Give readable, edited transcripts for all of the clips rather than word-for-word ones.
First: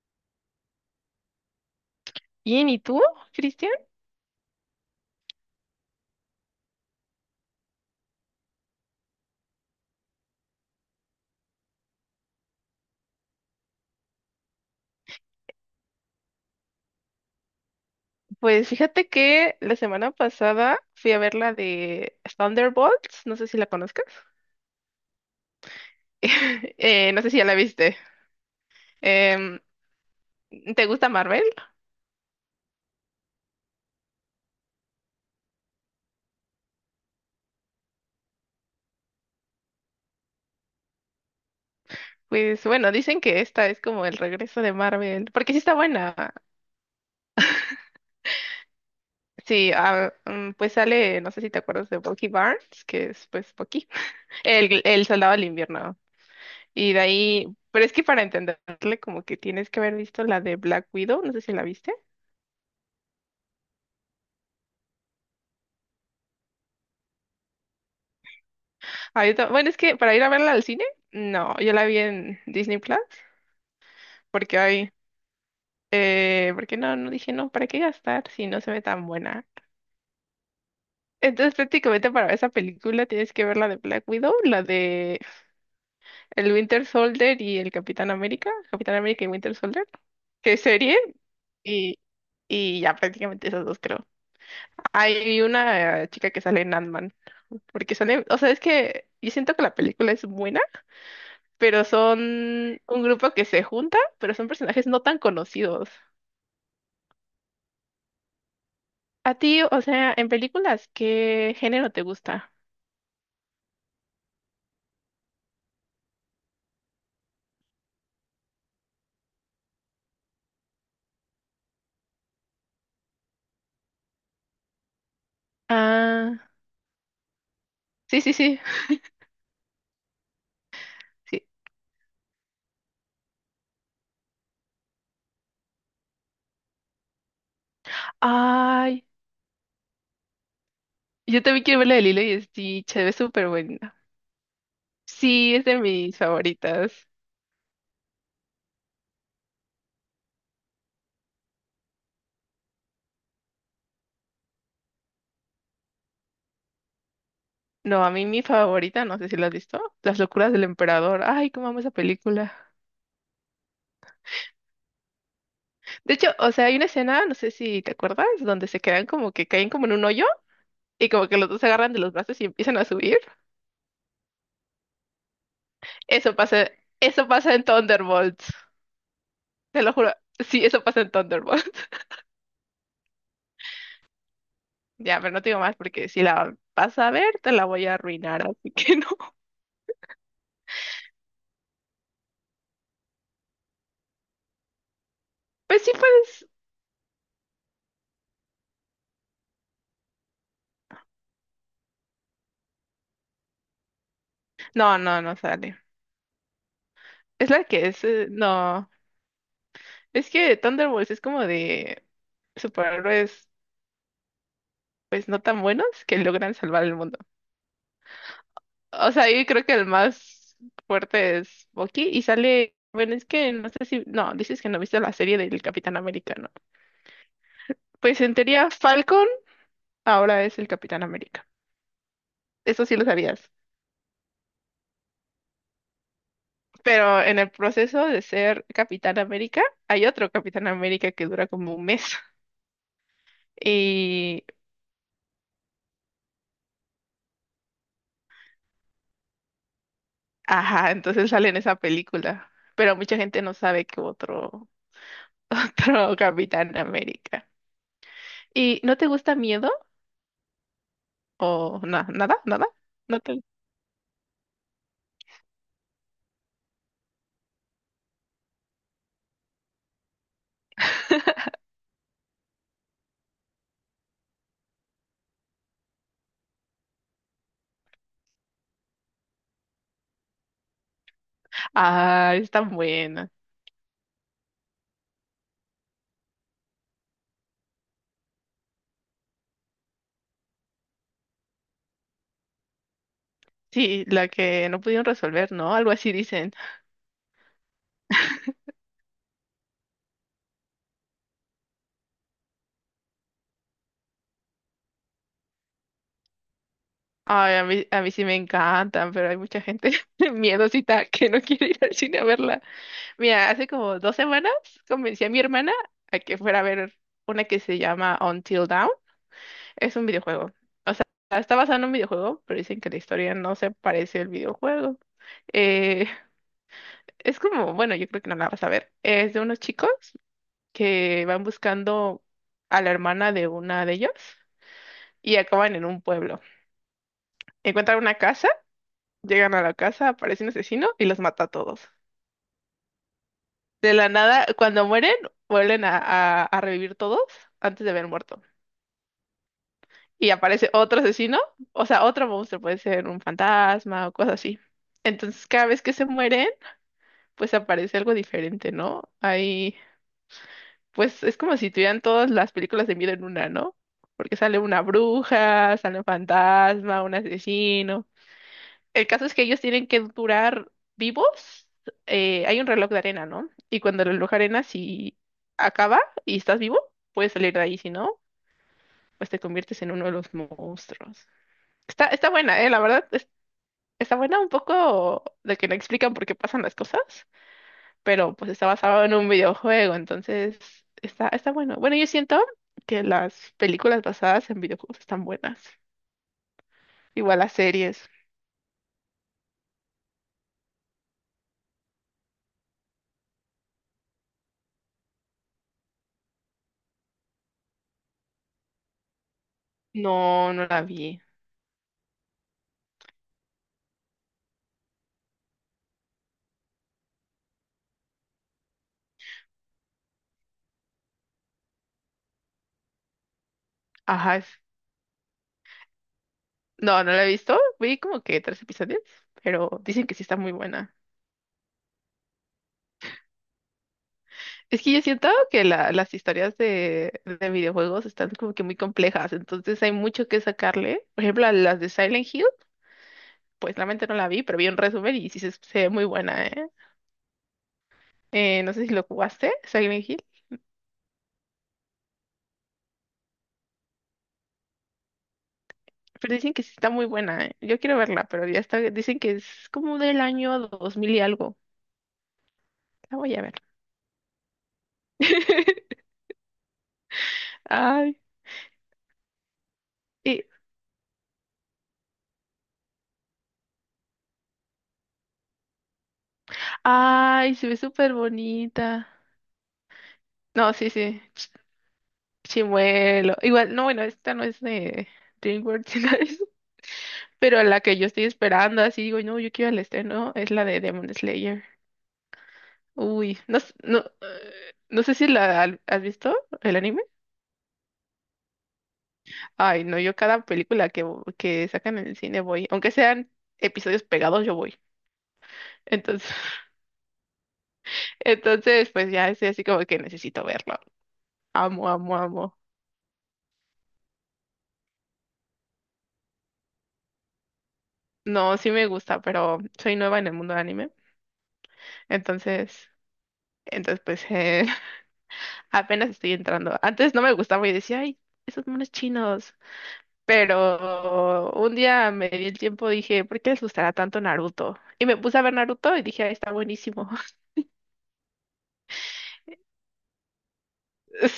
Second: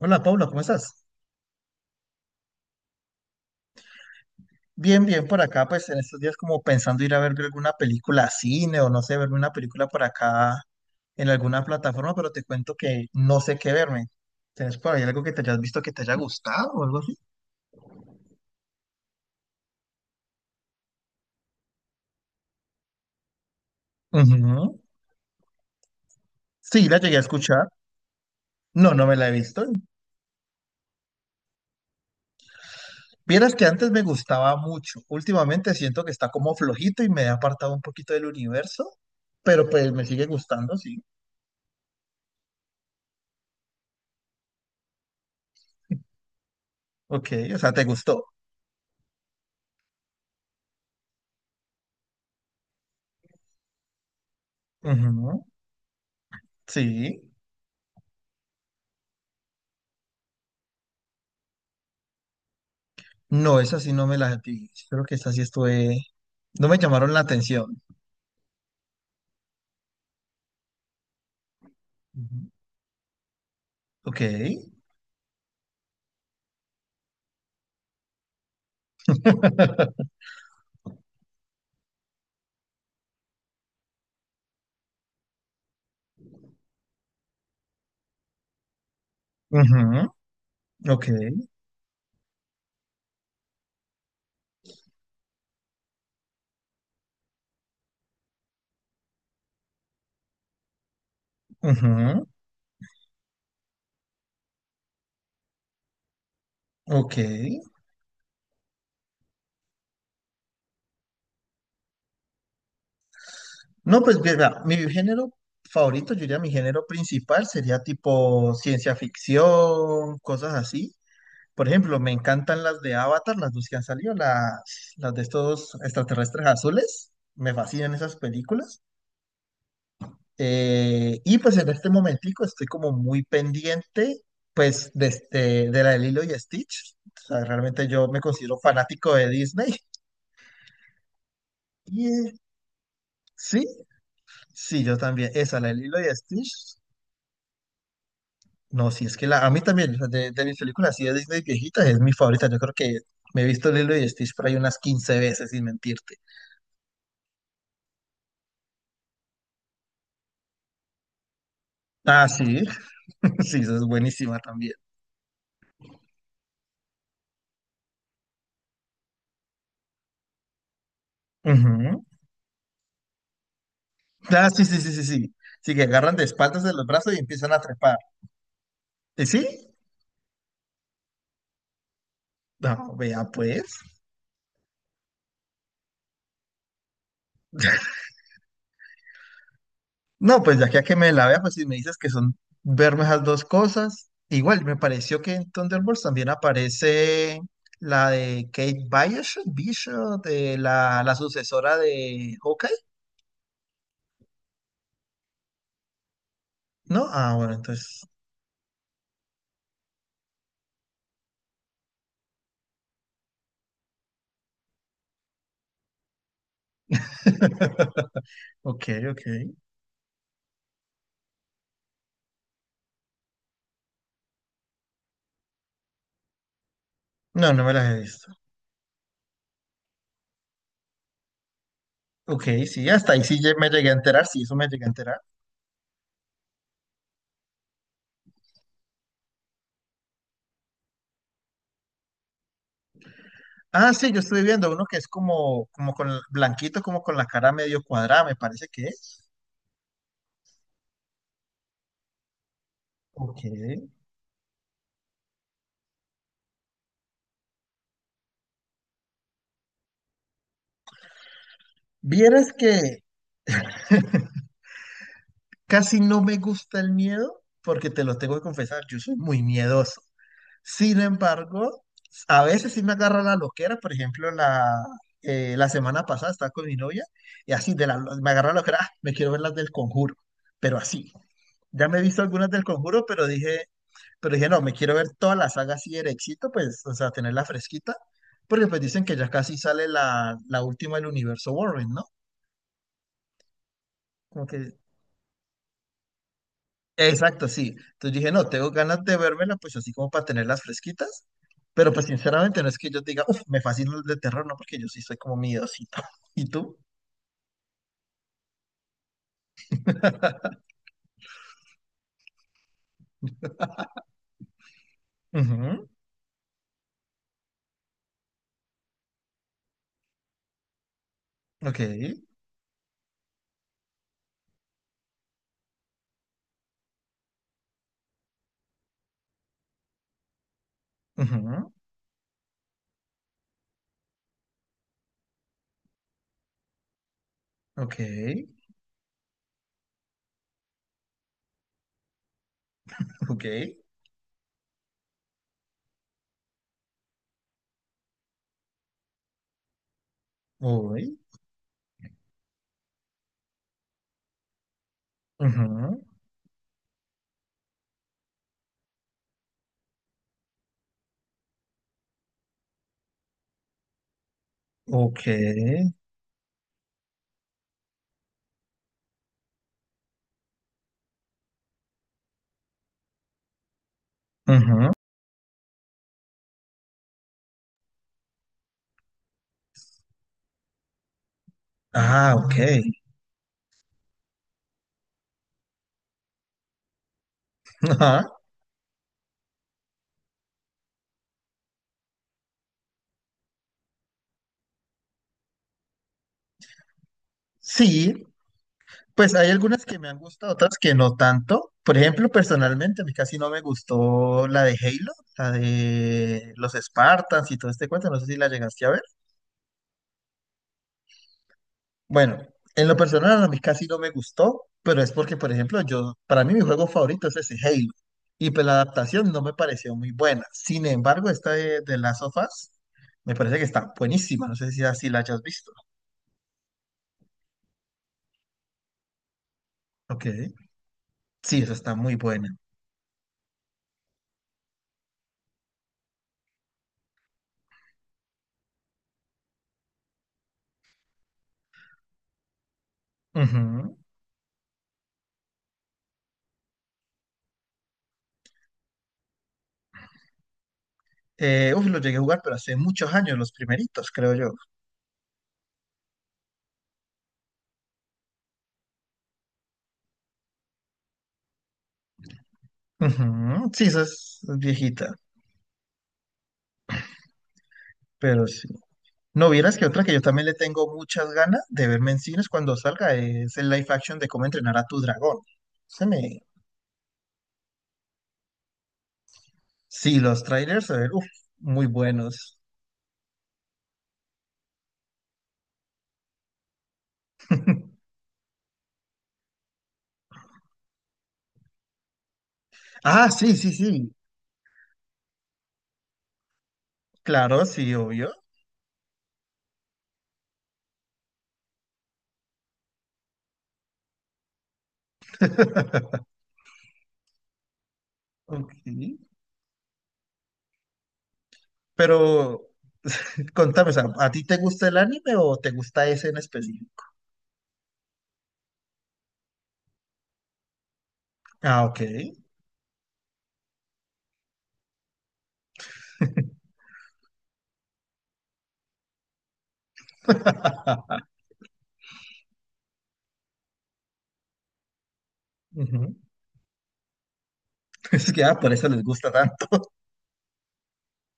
Hola, Paula. ¿Cómo estás? Bien, ¿y tú, Cristian? Bien, bien por acá, pues en estos días como pensando ir a ver alguna película a cine o no sé, verme una película por acá en alguna plataforma, pero te cuento que no sé qué verme. ¿Tienes por ahí algo que te hayas visto que te haya gustado o algo así? Pues fíjate que la semana pasada fui a ver la de Thunderbolts, no sé si la conozcas. Ujú. Sí, la llegué a No sé si ya la escuchar. viste. No, no me la he Em, visto. ¿Te gusta Marvel? Vieras que antes me gustaba mucho. Últimamente siento que está como flojito y me he apartado un poquito del universo, pero pues me sigue gustando, sí. Pues bueno, dicen que esta es como el regreso de Marvel, porque sí está buena. Ok, o sea, te gustó. Sí, ah, pues sale, no sé si te acuerdas de Bucky Barnes, que es pues Bucky, el soldado Ujú. del invierno. Y de Sí. ahí, pero es que para entenderle como que tienes que haber visto la de Black Widow, no sé si la viste. No, esa sí no me la vi. Creo que esa sí estuve. No me llamaron la atención. Ah, bueno, es que para ir a verla al cine, no, yo la vi en Ujú. Disney Plus, Ok. porque hay, porque no, no dije, no, ¿para qué gastar si no se ve tan buena? Entonces, prácticamente para ver esa película tienes que ver la de Black Widow, la de el Winter Soldier y el Capitán América, Capitán América y Winter Soldier, Ujú. que es serie, Ok. y, y ya prácticamente esas dos creo. Hay una chica que sale en Ant-Man, porque sale, o sea, es que yo siento que la película es buena pero son Ujú. un grupo que se junta, pero son personajes no tan conocidos. Ok. A ti, o sea, en películas, ¿qué género te gusta? No, pues mira, mi género favorito, yo diría mi género principal sería tipo ciencia ficción, cosas así. Por ejemplo, me encantan las de Avatar, las dos que han salido, las de estos Ah, extraterrestres azules. Me fascinan esas sí, sí, sí, películas. Y sí. pues en este momentico estoy como muy pendiente pues de la de Lilo y Stitch. O sea, realmente yo me considero Ay, fanático de Disney. yo también quiero ver la de Y Lilo eh, y Stitch, se ve súper sí, buena. sí, yo también. Sí, Esa, es la de de Lilo y mis Stitch. favoritas. No, sí, es que a mí también, o sea, de mis películas así de Disney viejitas, es mi favorita. Yo creo que me he visto Lilo y Stitch por ahí unas 15 veces, sin mentirte. No, a mí mi favorita, no sé si la has visto, Las locuras del emperador. Ay, cómo amo esa Ah, película. sí, sí, esa es buenísima también. De hecho, o sea, hay una escena, no sé si te acuerdas, donde se quedan como que caen como en un hoyo y como que los dos se agarran de Ujú. los brazos y empiezan a subir. Ah, sí, sí, sí, sí, sí. Sí, que agarran de Eso espaldas pasa, de los brazos y eso empiezan pasa a en trepar. Thunderbolts. ¿Y sí? Te lo juro. Sí, eso pasa en Thunderbolts. No, vea pues. Ya, pero no te digo más porque si la vas a ver, te la voy a arruinar, así que no. No, pues ya que a que me la vea, pues si me dices que son verme esas dos cosas, igual me pareció que en Pues sí Thunderbolts también pues. aparece la de Kate Bishop, Bishop, de la sucesora de Hawkeye, No, no, no sale. ¿no? Ah, Es bueno, la que entonces. es. No. Es que Thunderbolts es como de superhéroes, pues no tan buenos que logran salvar el mundo. Ok, O ok. sea, yo creo que el más fuerte es Bucky y sale. Bueno, es que no sé si. No, dices que no viste la serie del Capitán Americano. No, no me las he Pues visto. en teoría, Falcon ahora es el Capitán América. Ok, Eso sí, sí lo hasta ahí sí sabías. Me llegué a enterar, sí, eso me llegué a enterar. Pero en el proceso de ser Capitán América, hay otro Capitán América que dura como un mes. Ah, sí, yo estuve Y, viendo uno que es como con blanquito, como con la cara medio cuadrada, me parece que es. ajá, entonces sale en esa película. Pero mucha Ok. gente no sabe que otro Capitán América. ¿Y no te gusta miedo? ¿O no, nada? Vieras ¿Nada? que ¿No te... casi no me gusta el miedo porque te lo tengo que confesar, yo soy muy miedoso. Sin embargo, a veces sí me agarra la loquera, por ejemplo, la semana pasada estaba con mi novia y así de la, me agarra la loquera, "Ah, me quiero ver las del Conjuro, pero así. Ya me he visto Ah, algunas es del tan Conjuro, pero buena. dije, pero dije, no, me quiero ver toda la saga así de éxito, pues, o sea, tenerla fresquita, porque pues dicen que ya casi sale la última del universo Warren, ¿no? Sí, la Como que que no pudieron resolver, ¿no? Algo así dicen. Exacto, sí. Entonces dije, no, tengo ganas de vérmela, pues así como para tenerlas fresquitas. Pero pues sinceramente no es que yo diga, uff, me fascina el de terror, no, porque yo sí soy como miedosito. ¿Y tú? Ay, a mí sí me encantan, pero hay mucha gente miedosita que no quiere ir al cine a verla. Mira, hace como 2 semanas convencí a mi hermana Ujú. a que fuera a ver una que se llama Until Dawn. Es un videojuego. O sea, está basado Ok. en un videojuego, pero dicen que la historia no se parece al videojuego. Eh, es como, bueno, yo creo que no la vas a ver. Es de unos chicos que van Ujú. buscando a la hermana de una de ellos y acaban en un pueblo. Ok. Encuentran una casa. Llegan a la casa, aparece un asesino y los mata a todos. Ok. De la nada, cuando mueren, vuelven a revivir todos antes de haber muerto. Y aparece otro Uy. asesino, o sea, otro monstruo, puede ser un fantasma o cosas así. Entonces, cada vez que Ujú. se mueren, pues aparece algo diferente, ¿no? Ahí, pues es como si tuvieran todas las películas de miedo en una, ¿no? Porque sale una Ok. bruja, sale un fantasma, un asesino. El caso es que ellos tienen que durar vivos. Hay un reloj de arena, ¿no? Y cuando el reloj de arena, Ujú. si acaba y estás vivo, puedes salir de ahí. Si no, pues te conviertes en uno de los monstruos. Está Ah, ok. buena, ¿eh? La verdad, está buena un poco de que no explican por qué pasan las cosas, Ajá. pero pues está basado en un videojuego, entonces está bueno. Bueno, yo siento que las películas basadas en videojuegos están buenas. Igual las series. Sí, pues hay algunas que me han gustado, otras que no tanto. Por ejemplo, personalmente, a mí casi no me gustó la de Halo, la de los Spartans y todo este cuento. No sé si la llegaste a ver. No, no la vi. Bueno, en lo personal a mí casi no me gustó, pero es porque, por ejemplo, yo, para mí mi juego favorito es ese Halo. Y pues la adaptación no me pareció muy buena. Sin embargo, esta de Last of Us me parece que está Ajá. buenísima. No sé si así la hayas visto. No, no la he visto. Vi como que tres episodios, pero dicen que sí Ok. está muy buena. Sí, esa está muy buena. Es que yo siento que las historias de videojuegos están como que muy complejas, entonces hay mucho que sacarle. Por ejemplo, a las de Silent Hill, pues Ujú. realmente no la vi, pero vi un resumen y sí se ve muy buena, ¿eh? No sé si lo jugaste, Silent Hill, Uf, lo llegué a jugar, pero hace muchos años, los primeritos, creo yo. pero dicen que sí está muy buena, ¿eh? Yo quiero verla, pero ya está, dicen que es como del año 2000 y algo. La voy a ver. Ujú, sí, esa es viejita, Ay, pero sí. No vieras que otra que yo y- también le tengo muchas ganas de verme en cines cuando salga es el live action de cómo entrenar a tu dragón. Se me... ay, se ve súper bonita. Sí, los No, trailers, sí, a ver, sí. uf, muy buenos. Chimuelo. Igual, no, bueno, esta no es de DreamWorks, sino es-. Pero la que yo estoy esperando, así digo, no, yo quiero el estreno, es la de Demon Slayer. Ah, Uy, sí, no, sí, no, sí. No sé si has visto el anime. Claro, sí, obvio. Ay, no, yo cada película que sacan en el cine voy. Aunque sean episodios pegados, yo voy. Entonces, Ok. entonces, pues ya es así como que necesito verlo. Amo, amo, Pero amo. contame, o sea, ¿a ti te gusta el anime o te gusta ese en específico? No, sí me gusta, pero soy nueva en el mundo del anime. Ah, ok. Entonces, entonces pues... apenas estoy entrando. Antes no me gustaba y decía, ay, esos monos chinos. Pero un día me di el tiempo, dije, ¿por qué les gustará tanto Naruto? Y me puse a ver Naruto y Ujú. dije, ay, está buenísimo. Es que por eso les gusta tanto.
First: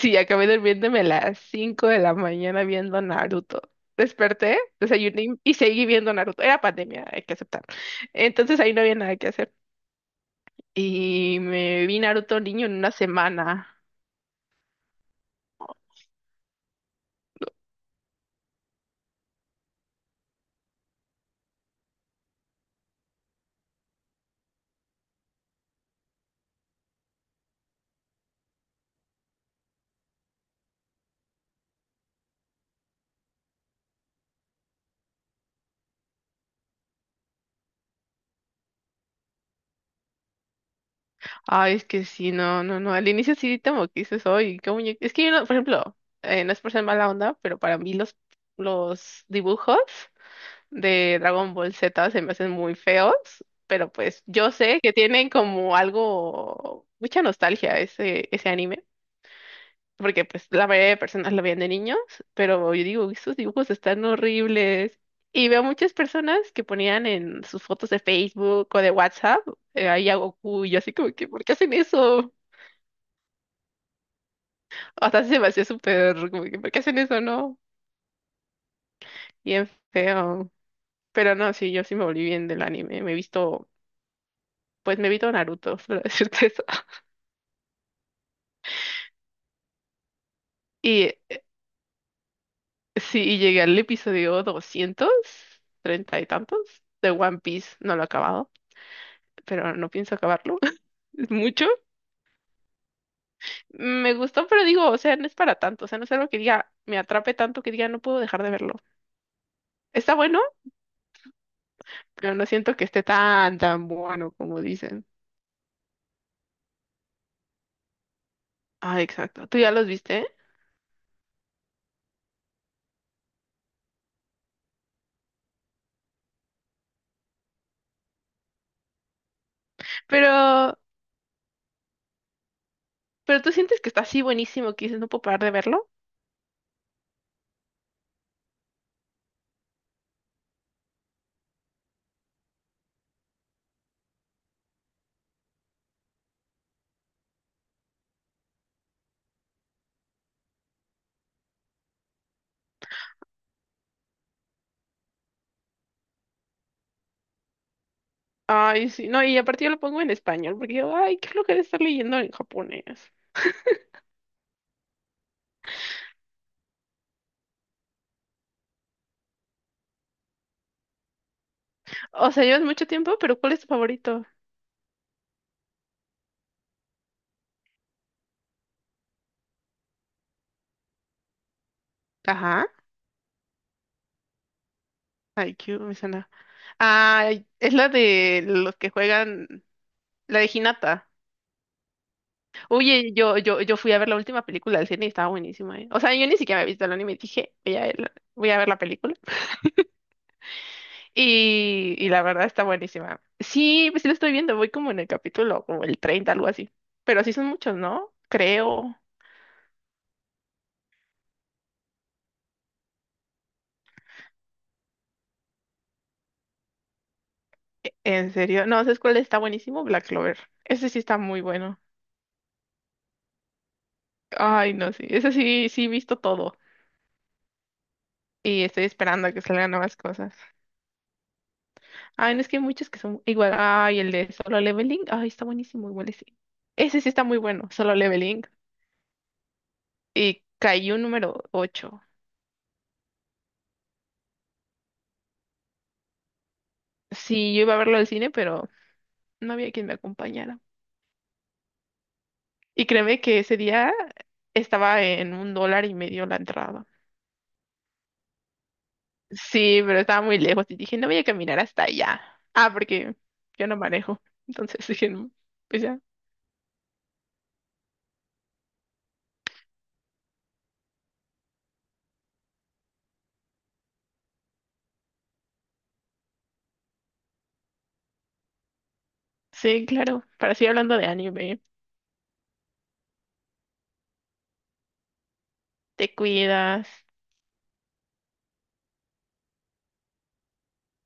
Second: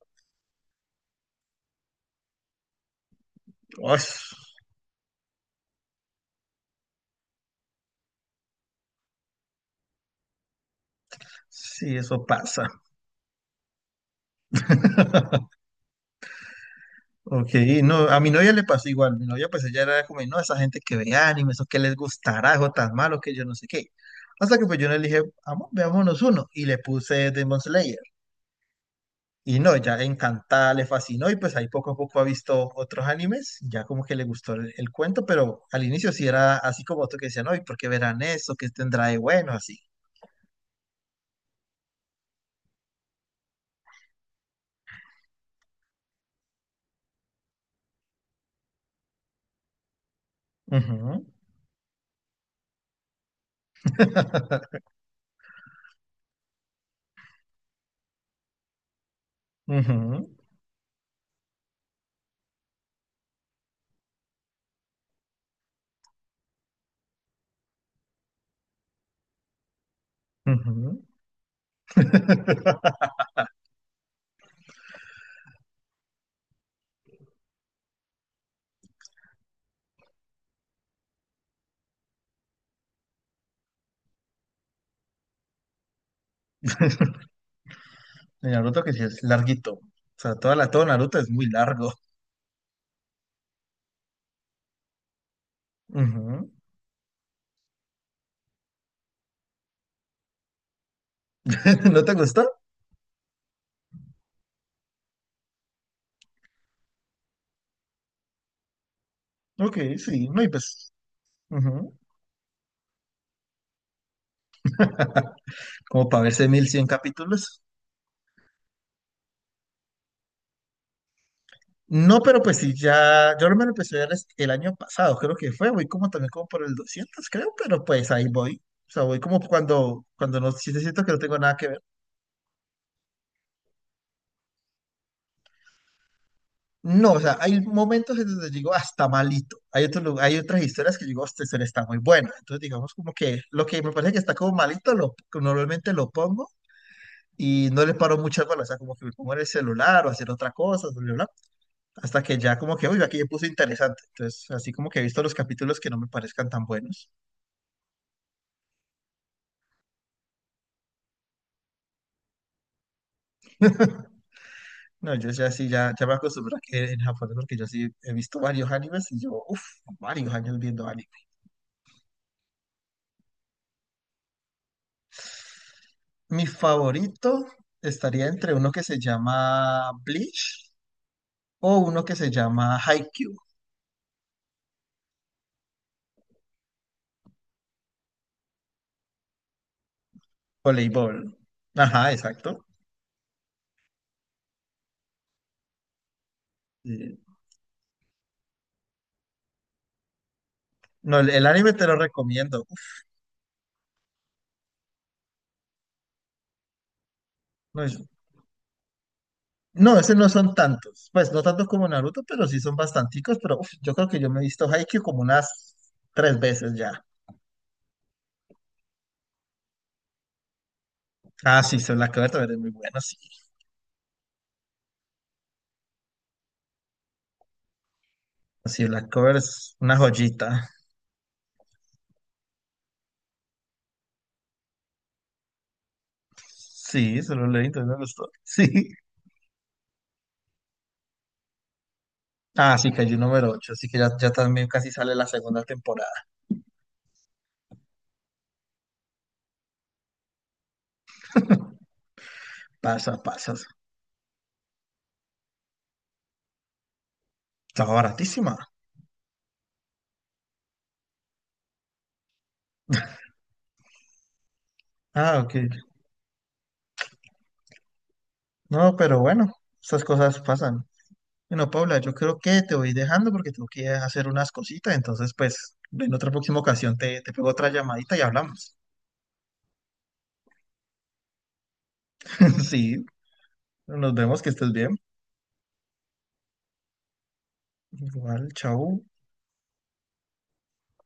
Sí, acabé durmiéndome a las 5 de la mañana viendo Naruto. Ay, Desperté, desayuné y seguí viendo Naruto. Era pandemia, hay que aceptar. Entonces ahí no había nada que hacer. Y me sí, vi eso Naruto pasa. niño en una semana. Ok, no, a mi novia le pasó igual. Mi novia, pues ella era como, no, esa gente que ve anime, eso que les gustará, o tan malo que yo no sé qué. Hasta que pues yo le dije, vamos, veámonos uno. Y le puse Demon Slayer. Y no, ya encantada, le fascinó. Y pues ahí poco a poco ha visto otros animes. Ya como que le gustó el cuento, pero al inicio sí era así como otro que decía, no, ¿y por qué verán eso? ¿Qué tendrá de bueno? Así. Ay, es que sí, no, no, no. Al inicio sí como que dices, oye, qué muñeco. Es que yo, por ejemplo, no es por ser mala onda, pero para mí los dibujos de Ujú. Dragon Ball Z se me hacen muy feos, pero pues yo sé que tienen como algo, mucha nostalgia ese anime, Ujú. porque pues la mayoría de personas lo veían de niños, pero yo digo, estos dibujos están horribles. Y veo muchas personas que ponían en sus fotos de Facebook o de WhatsApp ahí a Goku, y yo así Ujú. como que, ¿por qué hacen eso? Hasta se me hacía súper, como que, ¿por qué hacen eso, no? Bien feo. Pero no, sí, yo sí me volví bien del anime. Pues me he visto Naruto, para decirte eso. De Naruto que sí es larguito. O sea, todo Y Naruto es muy largo. sí, y llegué al episodio doscientos treinta y Ujú. tantos, de One Piece. No lo he acabado, pero no pienso acabarlo. Es mucho. ¿No te gustó? Me gustó, pero digo, o sea, no es para tanto. O sea, no es algo que diga, me atrape tanto que diga, no puedo dejar de verlo. Ok, Está sí, bueno, no, y pues. Ujú. pero no siento que esté tan, tan bueno como dicen. Como para verse 1.100 capítulos. Ah, exacto. ¿Tú ya los viste? No, pero pues sí, ya. Yo me lo empecé a ver el año pasado, creo que fue. Voy como también como por el 200 creo, pero pues ahí voy. O sea, voy como cuando no sí Pero sí siento que no tengo nada que ver. Pero tú sientes que está así buenísimo que dices, no puedo parar de verlo. No, o sea, hay momentos en donde digo hasta malito. Hay otras historias que digo, esta historia está muy buena. Entonces, digamos como que lo que me parece que está como malito, normalmente lo pongo y no le paro muchas bolas. O sea, como que me pongo en el celular o hacer otra cosa, bla, bla, bla, hasta que ya como que, uy, aquí ya puse interesante. Entonces, así como que he visto los capítulos que no me parezcan tan buenos. Ay, sí, no, y aparte yo lo pongo en español, porque yo, ay, qué lo que estar leyendo en japonés. No, yo ya sí, ya me acostumbro a que en japonés, porque yo sí he visto varios animes y yo, uff, varios años viendo anime. O sea, llevas mucho tiempo, pero ¿cuál es tu favorito? Mi favorito estaría entre uno que se llama Bleach o uno que se Ajá, llama Haikyuu, IQ, me suena. Ah, es la de los que juegan, la de Hinata. voleibol. Ajá, exacto. Oye, yo fui a ver la última película del cine y estaba buenísima, ¿eh? O sea, yo ni siquiera había visto el anime y Eh, dije, voy a ver la película. No el anime te Y, lo y la verdad está recomiendo. Uf, buenísima. Sí, pues sí lo estoy viendo, voy como en el capítulo, como el 30 algo así. Pero sí son muchos, no, ¿no? Creo. no, ese no son tantos. Pues no tantos como Naruto, pero sí son bastanticos. Pero uf, yo creo que yo me he visto Haikyuu como unas 3 veces ya. En serio. No, ¿sabes cuál está buenísimo? Black Clover. Ese sí está muy Ah, sí, bueno. Soul Cover también es muy bueno, sí. Ay, no, sí. Ese sí, sí he visto todo. Y Sí, estoy Black esperando a Cover que salgan es una nuevas cosas. joyita. Ay, no es que hay muchos que son igual. Ay, el de Solo Leveling. Ay, está buenísimo, igual ese. Ese sí Sí, está se muy lo leí, bueno, entonces Solo me gustó. Leveling. Sí. Y cayó número ocho. Ah, sí, cayó número 8 así que ya también casi sale la segunda temporada. Sí, yo iba a verlo al cine, pero no había quien me acompañara. Y créeme Pasa, que ese pasas. día estaba en un dólar y medio la entrada. Estaba baratísima. Sí, pero estaba muy lejos y dije, no voy a caminar hasta allá. Ah, porque yo no manejo. Entonces dije, "No, Ah, ok. pues Ok. ya". No, pero bueno, estas cosas pasan. Bueno, Paula, yo creo que te voy dejando porque tengo que hacer unas cositas. Entonces, pues, en otra próxima ocasión te pego otra llamadita y hablamos. Sí, claro. Para seguir hablando de anime, Sí, nos vemos, que estés bien. te cuidas. Igual, chau.